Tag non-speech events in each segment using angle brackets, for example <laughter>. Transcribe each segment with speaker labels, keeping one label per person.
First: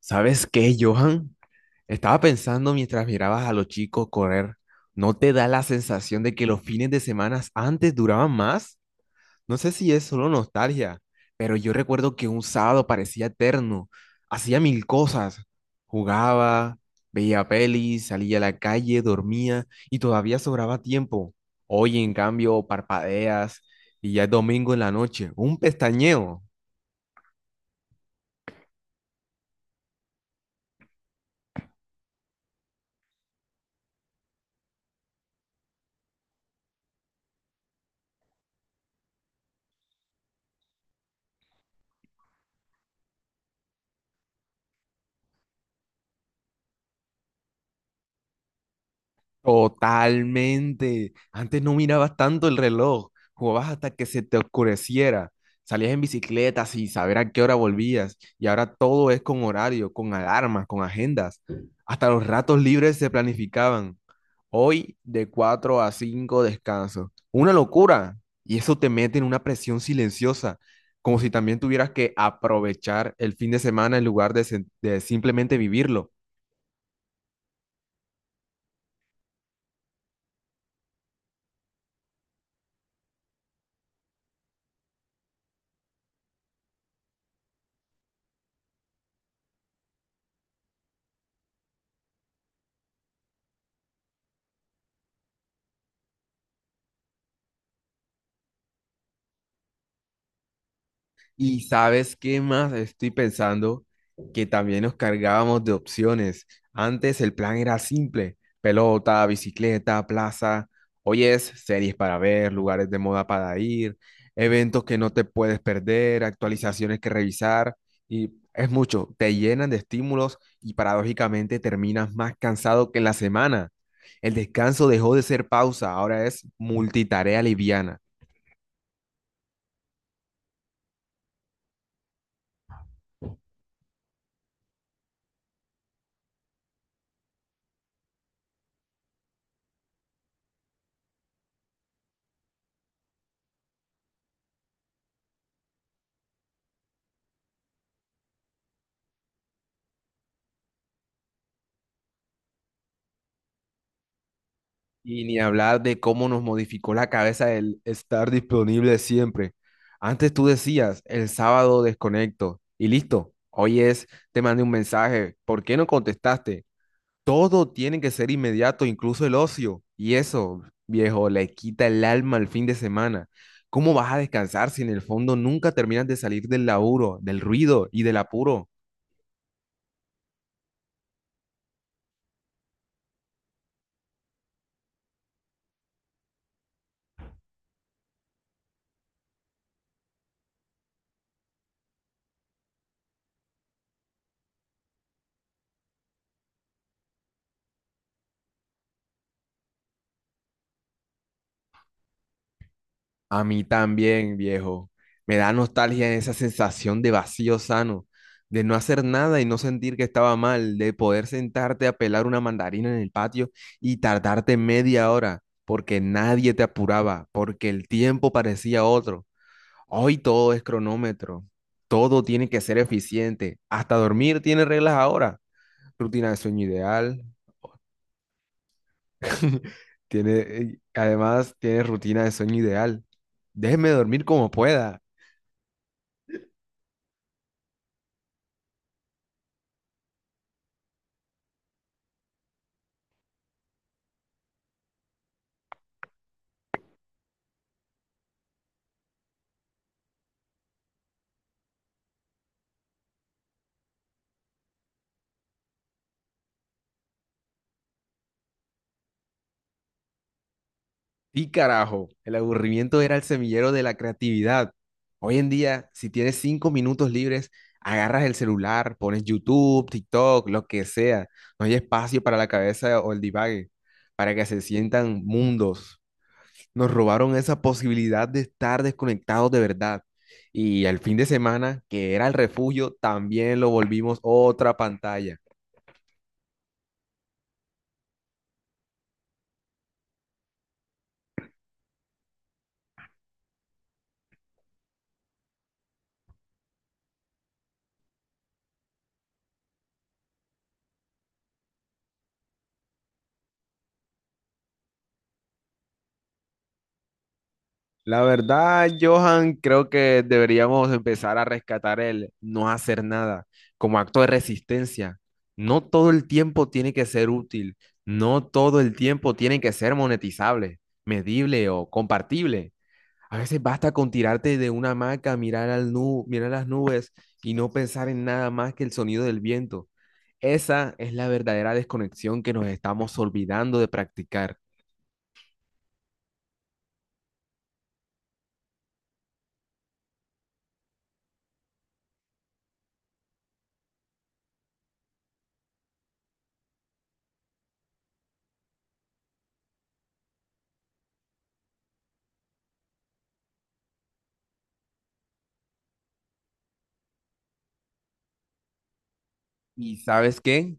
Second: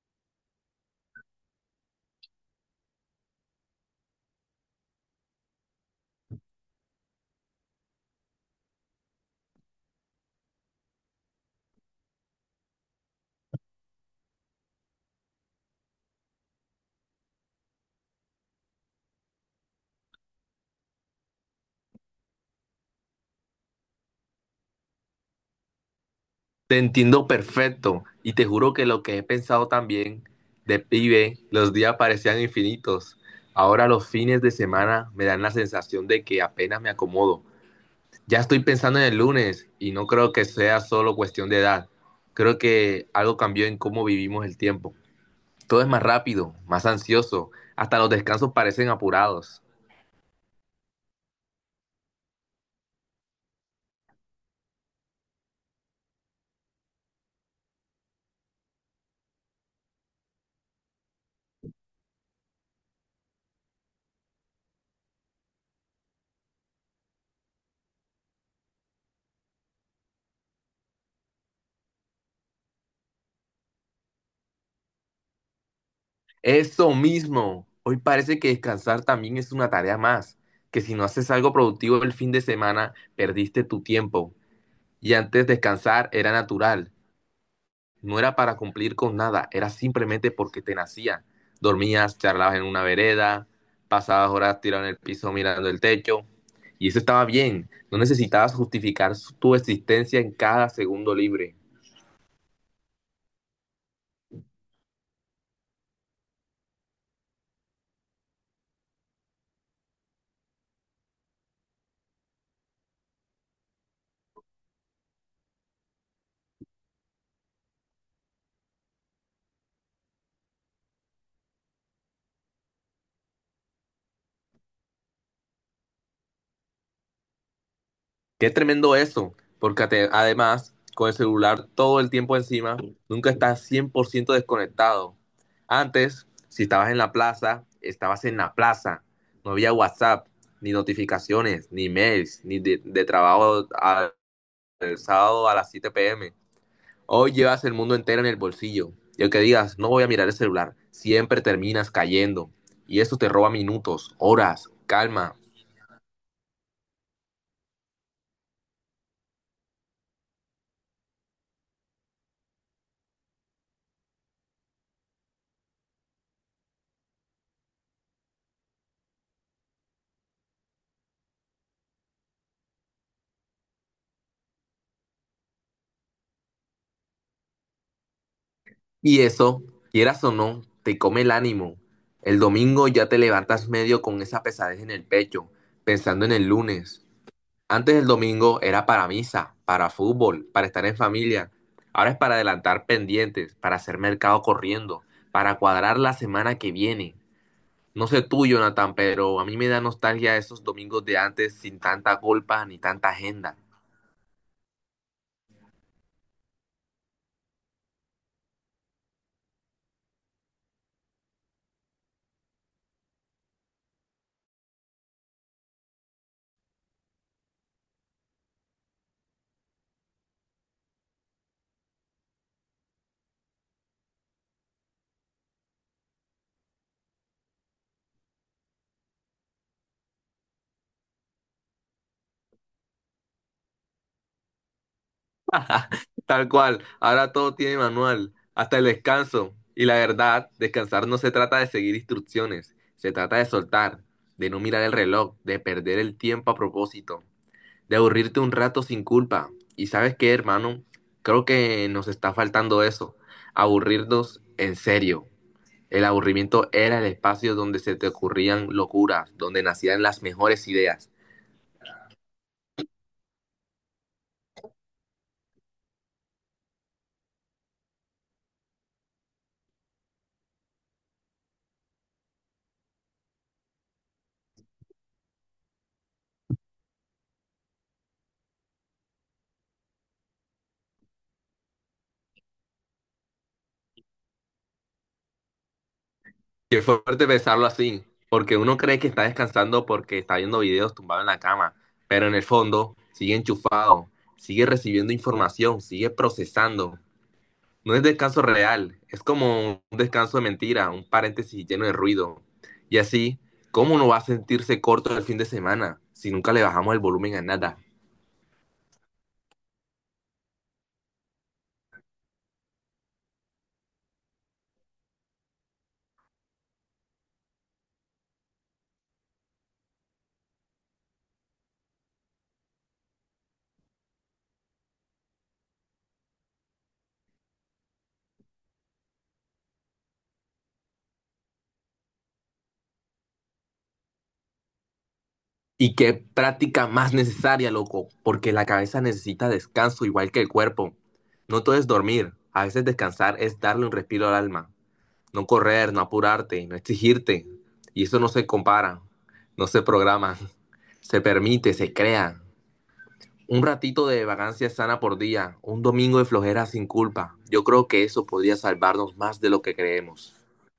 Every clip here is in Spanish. Speaker 1: ¿Sabes qué, Johan? Estaba pensando mientras mirabas a los chicos correr, ¿no te da la sensación de que los fines de semana antes duraban más? No sé si es solo nostalgia, pero yo recuerdo que un sábado parecía eterno, hacía mil cosas, jugaba, veía pelis, salía a la calle, dormía y todavía sobraba tiempo. Hoy, en cambio, parpadeas y ya es domingo en la noche, un pestañeo.
Speaker 2: Te entiendo perfecto y te juro que lo que he pensado también de pibe, los días parecían infinitos. Ahora los fines de semana me dan la sensación de que apenas me acomodo. Ya estoy pensando en el lunes y no creo que sea solo cuestión de edad. Creo que algo cambió en cómo vivimos el tiempo. Todo es más rápido, más ansioso, hasta los descansos parecen apurados.
Speaker 1: Totalmente. Antes no mirabas tanto el reloj, jugabas hasta que se te oscureciera. Salías en bicicleta sin saber a qué hora volvías y ahora todo es con horario, con alarmas, con agendas. Hasta los ratos libres se planificaban. Hoy de 4 a 5 descanso. Una locura. Y eso te mete en una presión silenciosa, como si también tuvieras que aprovechar el fin de semana en lugar de, de simplemente vivirlo.
Speaker 2: Eso mismo. Hoy parece que descansar también es una tarea más, que si no haces algo productivo el fin de semana, perdiste tu tiempo. Y antes descansar era natural, no era para cumplir con nada, era simplemente porque te nacía. Dormías, charlabas en una vereda, pasabas horas tirado en el piso mirando el techo, y eso estaba bien, no necesitabas justificar tu existencia en cada segundo libre.
Speaker 1: Y sabes qué más estoy pensando que también nos cargábamos de opciones. Antes el plan era simple: pelota, bicicleta, plaza. Hoy es series para ver, lugares de moda para ir, eventos que no te puedes perder, actualizaciones que revisar. Y es mucho, te llenan de estímulos y paradójicamente terminas más cansado que en la semana. El descanso dejó de ser pausa, ahora es multitarea liviana.
Speaker 2: Qué tremendo eso, porque además con el celular todo el tiempo encima, nunca estás 100% desconectado. Antes, si estabas en la plaza, estabas en la plaza. No había WhatsApp, ni notificaciones, ni mails, ni de trabajo al, el sábado a las 7 pm. Hoy llevas el mundo entero en el bolsillo. Y aunque digas, no voy a mirar el celular, siempre terminas cayendo. Y eso te roba minutos, horas,
Speaker 1: Y
Speaker 2: calma.
Speaker 1: ni hablar de cómo nos modificó la cabeza el estar disponible siempre. Antes tú decías, el sábado desconecto y listo. Hoy es, te mandé un mensaje, ¿por qué no contestaste? Todo tiene que ser inmediato, incluso el ocio. Y eso, viejo, le quita el alma al fin de semana. ¿Cómo vas a descansar si en el fondo nunca terminas de salir del laburo, del ruido y del apuro?
Speaker 2: Y eso, quieras o no, te come el ánimo. El domingo ya te levantas medio con esa pesadez en el pecho, pensando en el lunes. Antes el domingo era para misa, para fútbol, para estar en familia. Ahora es para adelantar pendientes, para hacer mercado corriendo, para cuadrar la semana que viene. No sé tú, Jonathan, pero a mí me da nostalgia esos domingos de antes sin tanta culpa ni tanta
Speaker 1: A
Speaker 2: agenda.
Speaker 1: mí también, viejo. Me da nostalgia esa sensación de vacío sano, de no hacer nada y no sentir que estaba mal, de poder sentarte a pelar una mandarina en el patio y tardarte media hora, porque nadie te apuraba, porque el tiempo parecía otro. Hoy todo es cronómetro, todo tiene que ser eficiente, hasta dormir tiene reglas ahora. Rutina de sueño ideal, <laughs> tiene, además tiene rutina de sueño ideal. Déjeme dormir como pueda.
Speaker 2: <laughs> Tal cual, ahora todo tiene manual, hasta el descanso. Y la verdad, descansar no se trata de seguir instrucciones, se trata de soltar, de no mirar el reloj, de perder el tiempo a propósito, de aburrirte un rato sin culpa. ¿Y sabes qué, hermano? Creo que nos está faltando eso, aburrirnos en serio. El aburrimiento era el espacio donde se te ocurrían locuras, donde nacían las mejores ideas.
Speaker 1: Sí, carajo, el aburrimiento era el semillero de la creatividad. Hoy en día, si tienes cinco minutos libres, agarras el celular, pones YouTube, TikTok, lo que sea. No hay espacio para la cabeza o el divague, para que se sientan mundos. Nos robaron esa posibilidad de estar desconectados de verdad. Y el fin de semana, que era el refugio, también lo volvimos otra pantalla.
Speaker 2: Qué fuerte pensarlo así, porque uno cree que está descansando porque está viendo videos tumbado en la cama, pero en el fondo sigue enchufado, sigue recibiendo información, sigue procesando. No es descanso real, es como un descanso de mentira, un paréntesis lleno de ruido. Y así, ¿cómo no va a sentirse corto el fin de semana si nunca le bajamos el volumen a nada?
Speaker 1: La verdad, Johan, creo que deberíamos empezar a rescatar el no hacer nada como acto de resistencia. No todo el tiempo tiene que ser útil, no todo el tiempo tiene que ser monetizable, medible o compartible. A veces basta con tirarte de una hamaca, mirar mirar las nubes y no pensar en nada más que el sonido del viento. Esa es la verdadera desconexión que nos estamos olvidando de practicar.
Speaker 2: Y qué práctica más necesaria, loco, porque la cabeza necesita descanso igual que el cuerpo. No todo es dormir, a veces descansar es darle un respiro al alma. No correr, no apurarte, no exigirte. Y eso no se compara, no se programa, <laughs> se permite, se crea. Un ratito de vacancia sana por día, un domingo de flojera sin culpa. Yo creo que eso podría salvarnos más de lo que
Speaker 1: ¿Y
Speaker 2: creemos.
Speaker 1: sabes qué?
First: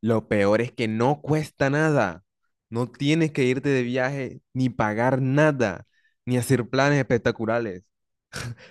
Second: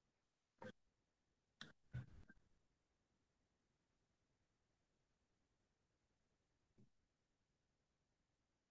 Speaker 1: Lo peor es que no cuesta nada. No tienes que irte de viaje ni pagar nada, ni hacer planes espectaculares.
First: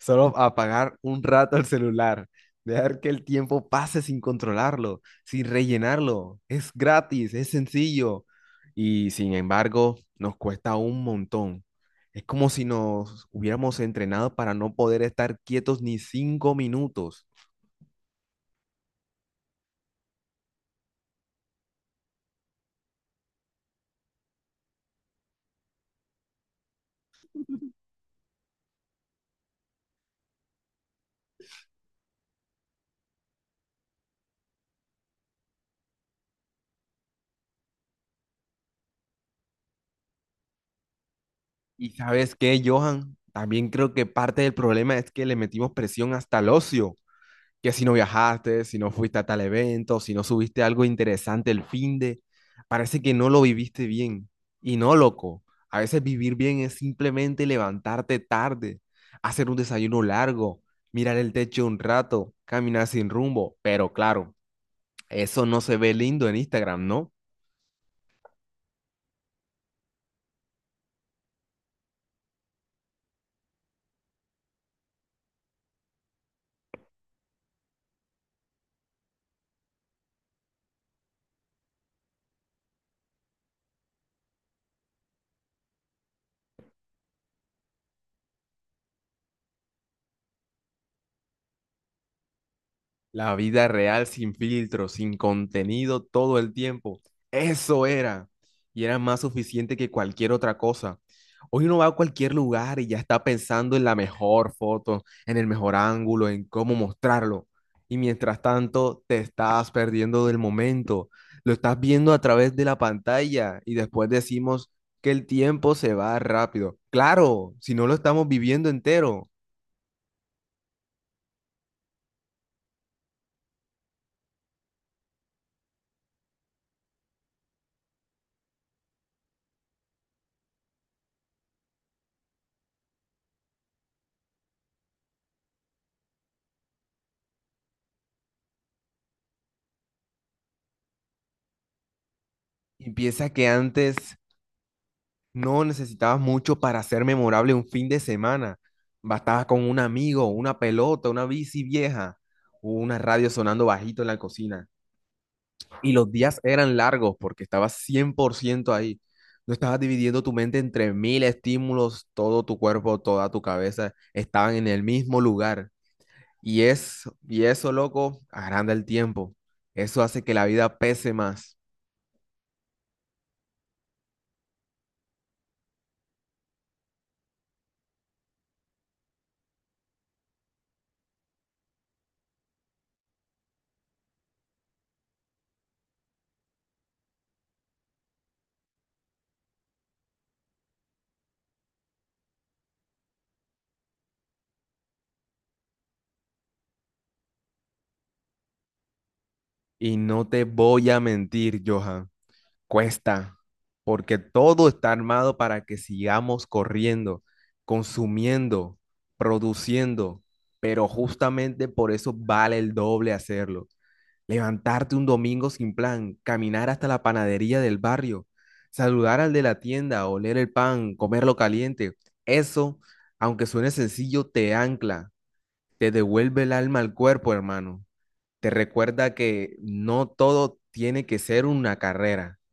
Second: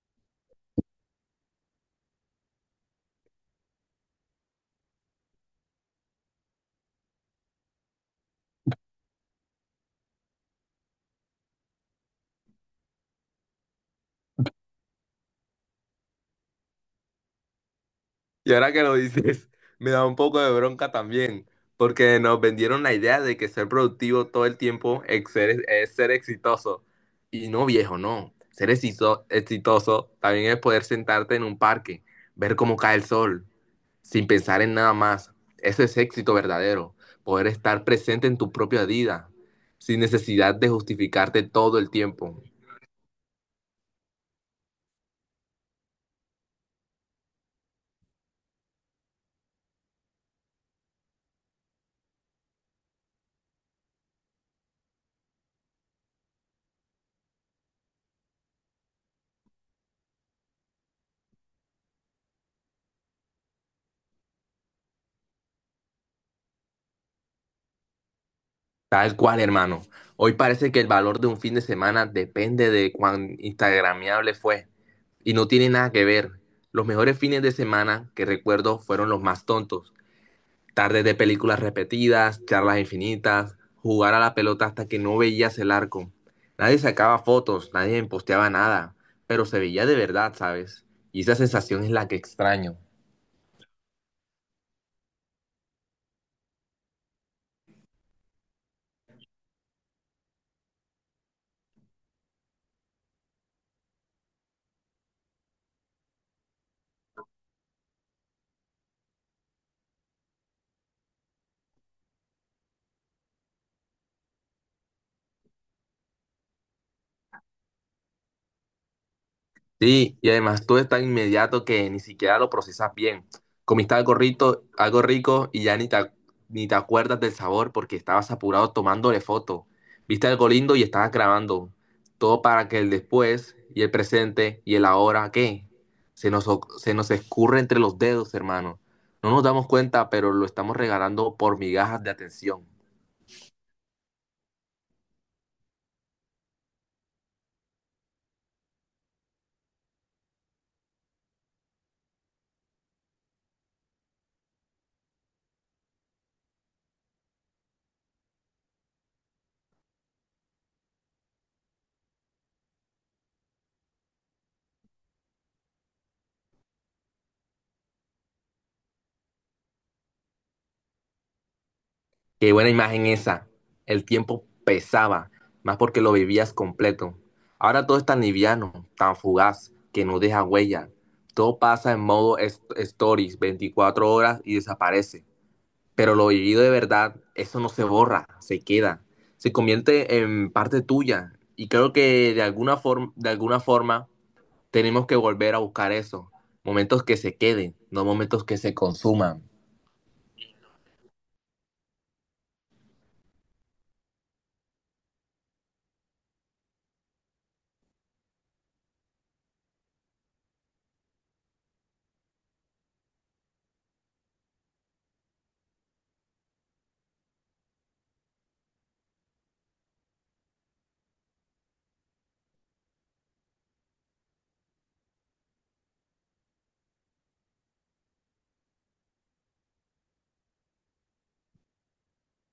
Speaker 1: Solo apagar un rato el celular, dejar que el tiempo pase sin controlarlo, sin rellenarlo. Es gratis, es sencillo. Y sin embargo, nos cuesta un montón. Es como si nos hubiéramos entrenado para no poder estar quietos ni cinco minutos.
Speaker 2: Y ahora que lo dices, <laughs> me da un poco de bronca también, porque nos vendieron la idea de que ser productivo todo el tiempo es ser exitoso. Y no, viejo, no. Ser exitoso también es poder sentarte en un parque, ver cómo cae el sol, sin pensar en nada más. Eso es éxito verdadero, poder estar presente en tu propia vida, sin necesidad de justificarte todo el
Speaker 1: Y sabes
Speaker 2: tiempo.
Speaker 1: qué, Johan, también creo que parte del problema es que le metimos presión hasta el ocio, que si no viajaste, si no fuiste a tal evento, si no subiste algo interesante el fin de, parece que no lo viviste bien. Y no, loco, a veces vivir bien es simplemente levantarte tarde, hacer un desayuno largo, mirar el techo un rato, caminar sin rumbo, pero claro, eso no se ve lindo en Instagram, ¿no?
Speaker 2: Tal cual, hermano. Hoy parece que el valor de un fin de semana depende de cuán instagramiable fue y no tiene nada que ver. Los mejores fines de semana que recuerdo fueron los más tontos, tardes de películas repetidas, charlas infinitas, jugar a la pelota hasta que no veías el arco. Nadie sacaba fotos, nadie posteaba nada, pero se veía de verdad, ¿sabes? Y esa sensación es la que extraño.
Speaker 1: La vida real sin filtro, sin contenido todo el tiempo. Eso era. Y era más suficiente que cualquier otra cosa. Hoy uno va a cualquier lugar y ya está pensando en la mejor foto, en el mejor ángulo, en cómo mostrarlo. Y mientras tanto, te estás perdiendo del momento. Lo estás viendo a través de la pantalla y después decimos que el tiempo se va rápido. Claro, si no lo estamos viviendo entero.
Speaker 2: Sí, y además todo es tan inmediato que ni siquiera lo procesas bien. Comiste algo rico, y ya ni te acuerdas del sabor porque estabas apurado tomándole foto. Viste algo lindo y estabas grabando. Todo para que el después y el presente y el ahora, ¿qué? Se nos escurre entre los dedos, hermano. No nos damos cuenta, pero lo estamos regalando por migajas de atención.
Speaker 1: Y piensa que antes no necesitabas mucho para ser memorable un fin de semana. Bastabas con un amigo, una pelota, una bici vieja, o una radio sonando bajito en la cocina. Y los días eran largos porque estabas 100% ahí. No estabas dividiendo tu mente entre mil estímulos, todo tu cuerpo, toda tu cabeza estaban en el mismo lugar. Y es, y eso, loco, agranda el tiempo. Eso hace que la vida pese más.
Speaker 2: Qué buena imagen esa. El tiempo pesaba, más porque lo vivías completo. Ahora todo es tan liviano, tan fugaz, que no deja huella. Todo pasa en modo stories, 24 horas y desaparece. Pero lo vivido de verdad, eso no se borra, se queda. Se convierte en parte tuya. Y creo que de alguna forma, tenemos que volver a buscar eso. Momentos que se queden, no momentos que se consuman.
Speaker 1: Y no te voy a mentir, Johan. Cuesta, porque todo está armado para que sigamos corriendo, consumiendo, produciendo, pero justamente por eso vale el doble hacerlo. Levantarte un domingo sin plan, caminar hasta la panadería del barrio, saludar al de la tienda, oler el pan, comerlo caliente. Eso, aunque suene sencillo, te ancla, te devuelve el alma al cuerpo, hermano. Te recuerda que no todo tiene que ser una carrera